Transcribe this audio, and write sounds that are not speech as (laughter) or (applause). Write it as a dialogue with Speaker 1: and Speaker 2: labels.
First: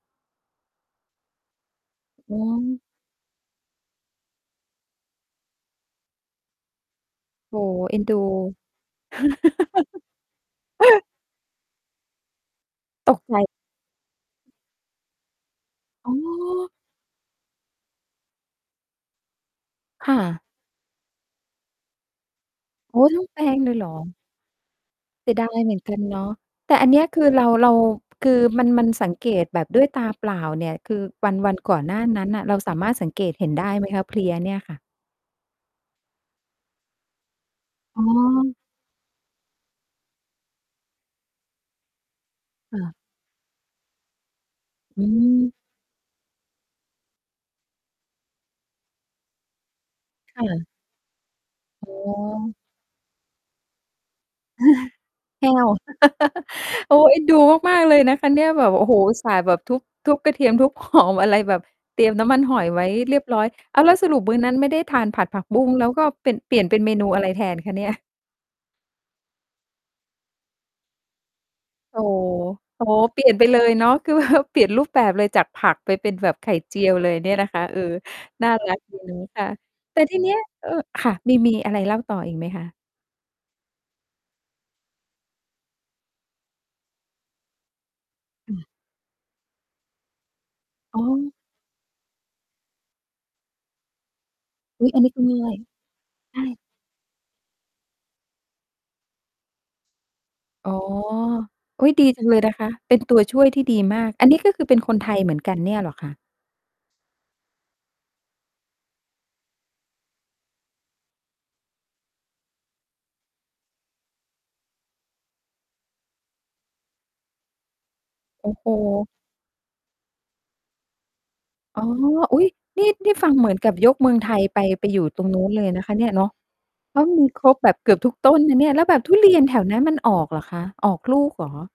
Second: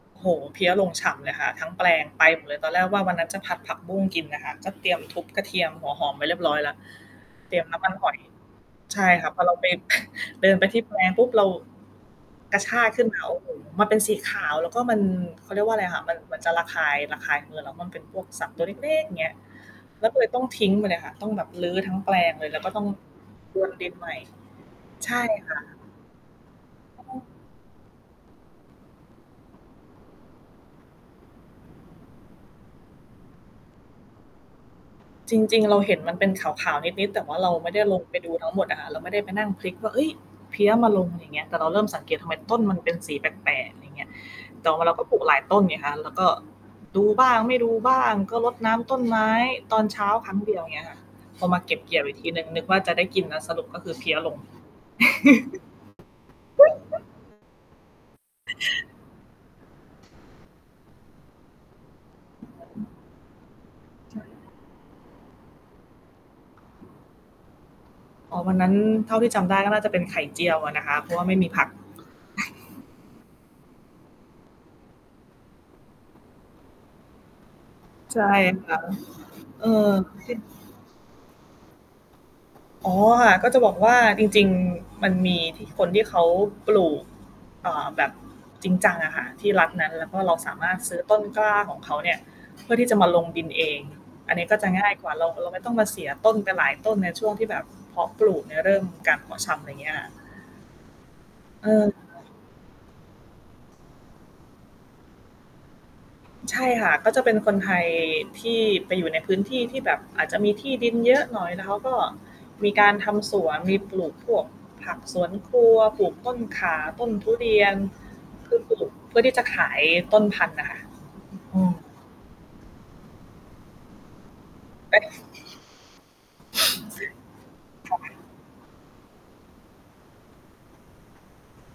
Speaker 1: โอ้โฮ เพลี้ยลงฉ่ำเลยค่ะ ทั้งแปลงไป
Speaker 2: อื
Speaker 1: หมดเลย ตอนแร
Speaker 2: ม
Speaker 1: กว่าวันนั้นจะผัดผักบุ้งกินน่ะค่ะ ก็เตรียมทุบกระเทียม หัวหอม ไว้เรียบร้อยแล้ว เต
Speaker 2: โ
Speaker 1: ร
Speaker 2: อ
Speaker 1: ี
Speaker 2: ้
Speaker 1: ยมน
Speaker 2: โ
Speaker 1: ้
Speaker 2: ฮ
Speaker 1: ำมัน
Speaker 2: เอ็น
Speaker 1: ห
Speaker 2: ด
Speaker 1: อ
Speaker 2: ู
Speaker 1: ย ใช่ค่ะ พอเราไป (chuckles) เดินไปที่แปล
Speaker 2: (laughs)
Speaker 1: งปุ๊บ เรา กระชากขึ้น
Speaker 2: ต
Speaker 1: ม
Speaker 2: ก
Speaker 1: า
Speaker 2: ใ
Speaker 1: โ
Speaker 2: จ
Speaker 1: อ้โฮ มันเป็นสีขาว แล้วก็มัน เขาเรียกว่าอะไรอะคะ
Speaker 2: อ๋
Speaker 1: มัน มันจะระ
Speaker 2: อ
Speaker 1: คาย ระคายมือ แล้วมันเป็นพวกสัตว์ตัวเล็กเล๊ก อย่างเงี้ย เร
Speaker 2: ค
Speaker 1: า
Speaker 2: ่
Speaker 1: ก็เลยต้
Speaker 2: ะ
Speaker 1: องทิ้งไปเลยค่ะ ต้องแบบรื้อทั้งแปลงเลย แล้วก็ต้อง
Speaker 2: โอ๊ย ทั้งแปล
Speaker 1: พร
Speaker 2: ง
Speaker 1: ว
Speaker 2: เล
Speaker 1: น
Speaker 2: ยเ
Speaker 1: ด
Speaker 2: หร
Speaker 1: ิ
Speaker 2: อ?
Speaker 1: นใหม่ ใช่
Speaker 2: เสียดา
Speaker 1: ค่
Speaker 2: ย
Speaker 1: ะ
Speaker 2: เหมือนกันเนาะ แต่อันเนี
Speaker 1: อ
Speaker 2: ้ย ค
Speaker 1: ือ
Speaker 2: ือเรา เรา คือมัน มันสังเกตแบบด้วยตาเปล่าเนี่ย คือวัน วันก่อนหน้านั้นน่ะ เราสามารถสังเกตเห็นได้ไหมคะ เพลี้ยเนี่ยค่ะ?
Speaker 1: จริง ๆ เราเห็นมันเป็นขาว ๆ นิด ๆ แต่ว่าเราไม่ได้ล
Speaker 2: อ๋
Speaker 1: งไปดูทั้
Speaker 2: อ
Speaker 1: งหมดอะค่ะ เราไม่ได้ไปนั่งพลิกกว่า "เฮ้ย! เพลี้ยมาลง" อะไรอย่างเงี้ย แต่เราเริ่มสังเกตุว่า ทำไมต้นม
Speaker 2: ค
Speaker 1: ันเ
Speaker 2: ่
Speaker 1: ป็
Speaker 2: ะ
Speaker 1: นสีแปลก ๆ อะไรอย่างเงี้ย แต่ว่าเรา
Speaker 2: อ
Speaker 1: ก็
Speaker 2: ื
Speaker 1: ปลูกหลาย
Speaker 2: ม
Speaker 1: ต้นไงคะ แล้ว แล้วก็ดูบ้าง ไม่ดูบ้าง ก็รดน้ำต้นไม้ตอนเช้าครั
Speaker 2: ค
Speaker 1: ้ง
Speaker 2: ่
Speaker 1: เดียว
Speaker 2: ะ
Speaker 1: อย่างเงี้ยค่ะ พอมาเก็บเ
Speaker 2: อ๋
Speaker 1: กี่ยวอีกทีหนึ่ง
Speaker 2: อ
Speaker 1: นึกว่า จะได้กินแล้ว สรุปก็คือเพลี้ยลง
Speaker 2: (chuckles) แห้
Speaker 1: (laughs)
Speaker 2: ว (laughs) โอ๊
Speaker 1: (giggles)
Speaker 2: ย! เอ็นดูมาก ๆ เลยนะคะเนี่ย แบบ โอ้โฮ อุตส่าห์แบบทุบ ทุบกระเทียม ทุบ หอม อะไรแบบเตรียมน้ำมันหอยไว้เรียบร้อย อ้าว! แล้วส
Speaker 1: จ
Speaker 2: ร
Speaker 1: ๋อยค
Speaker 2: ุ
Speaker 1: ่
Speaker 2: ป
Speaker 1: ะ
Speaker 2: มื้อนั้นไม่ได้ทานผัดผักบุ้งแล้ว ก็เป็น เปลี่ยนเป็นเมนูอะไรแทนคะเนี่ย?
Speaker 1: อ๋อ วันนั้นเท่าที่จำได้ ก็น่าจะเป็นไข่เจียวอะนะคะ เพราะว่าไม่มีผัก
Speaker 2: อ๋อ อ๋อ เปลี่ยนไปเลยเนาะ คือ แบบ เปลี่ยนรูปแบบเลยจากผักไปเป็นแบบไข่เจียวเลยเนี่ยนะคะ เออ
Speaker 1: ใช่
Speaker 2: น่า
Speaker 1: ค
Speaker 2: รั
Speaker 1: ่ะ
Speaker 2: กดีนะคะ
Speaker 1: เออ
Speaker 2: แต่ทีเ
Speaker 1: ก
Speaker 2: นี้
Speaker 1: ิ
Speaker 2: ย
Speaker 1: น
Speaker 2: เอ่อ ค่ะ มี มีอะไรเล่าต่ออีกไหมคะ?
Speaker 1: อ๋อ ค่ะ ก็จะบอกว่า จริง ๆ มันมีที่ คนที่เขาปลูก อ่า แบบ
Speaker 2: อืม
Speaker 1: จริงจังอะค่ะที่รัฐนั้น แล้วก็เราสามารถซื
Speaker 2: อ
Speaker 1: ้
Speaker 2: ๋
Speaker 1: อต้น
Speaker 2: อ
Speaker 1: กล้าของเขาเนี่ยเพื่อที่จะมาลงดินเอง อันนี้ก็จะง
Speaker 2: อุ
Speaker 1: ่
Speaker 2: ๊
Speaker 1: า
Speaker 2: ย!
Speaker 1: ย
Speaker 2: อัน
Speaker 1: ก
Speaker 2: น
Speaker 1: ว
Speaker 2: ี
Speaker 1: ่
Speaker 2: ้
Speaker 1: า
Speaker 2: ก็
Speaker 1: เร
Speaker 2: เ
Speaker 1: า
Speaker 2: หนื่
Speaker 1: เร
Speaker 2: อ
Speaker 1: าไ
Speaker 2: ย
Speaker 1: ม่ต้องมาเสียต้
Speaker 2: ใ
Speaker 1: น
Speaker 2: ช่
Speaker 1: ไปหลายต้น ในช่วงที่แบบเพาะปลูกเนี่ย เริ่มการเพาะชำ อะไรเงี้ยค่ะ
Speaker 2: อ๋อ
Speaker 1: เอ
Speaker 2: อ
Speaker 1: อ
Speaker 2: ุ๊ย!
Speaker 1: ใ
Speaker 2: ดี
Speaker 1: ช
Speaker 2: จ
Speaker 1: ่
Speaker 2: ังเลยนะคะ เป็นตัวช่วยที่ดีมาก อันนี้ ก็คือเป็นคนไทยเหมือนกันเนี่ยเหรอคะ?
Speaker 1: ใช่ค่ะ ก็เป็นคนไทยที่ไปอยู่ในพื้นที่ที่แบบอาจจะมีที่ดิน เยอะหน่อย แล้วเขาก็มีการทำสวน มีปลูกพวกผักสวนครัว ปลูกต้นข่า ต้นทุเรียน
Speaker 2: โ
Speaker 1: เ
Speaker 2: อ
Speaker 1: พ
Speaker 2: ้
Speaker 1: ื่อ
Speaker 2: โฮ
Speaker 1: ปลูก เพื่อที่จะขายต้นพันธุ์น่ะค่ะ อือ
Speaker 2: อ๋อ อุ๊ย! นี่ นี่ฟังเหมือนกับยกเมืองไทยไป ไป
Speaker 1: เ
Speaker 2: อ
Speaker 1: อ๊
Speaker 2: ยู่
Speaker 1: ะ
Speaker 2: ตรงนู้นเลยนะคะเนี่ย เนาะ ก็มีครบแบบเก
Speaker 1: ค
Speaker 2: ื
Speaker 1: ่
Speaker 2: อบ
Speaker 1: ะ
Speaker 2: ทุกต้นนะเนี่ย แล้วแบบทุเรียนแถวนั้นมันออกเหรอคะ ออกลูกเหรอ?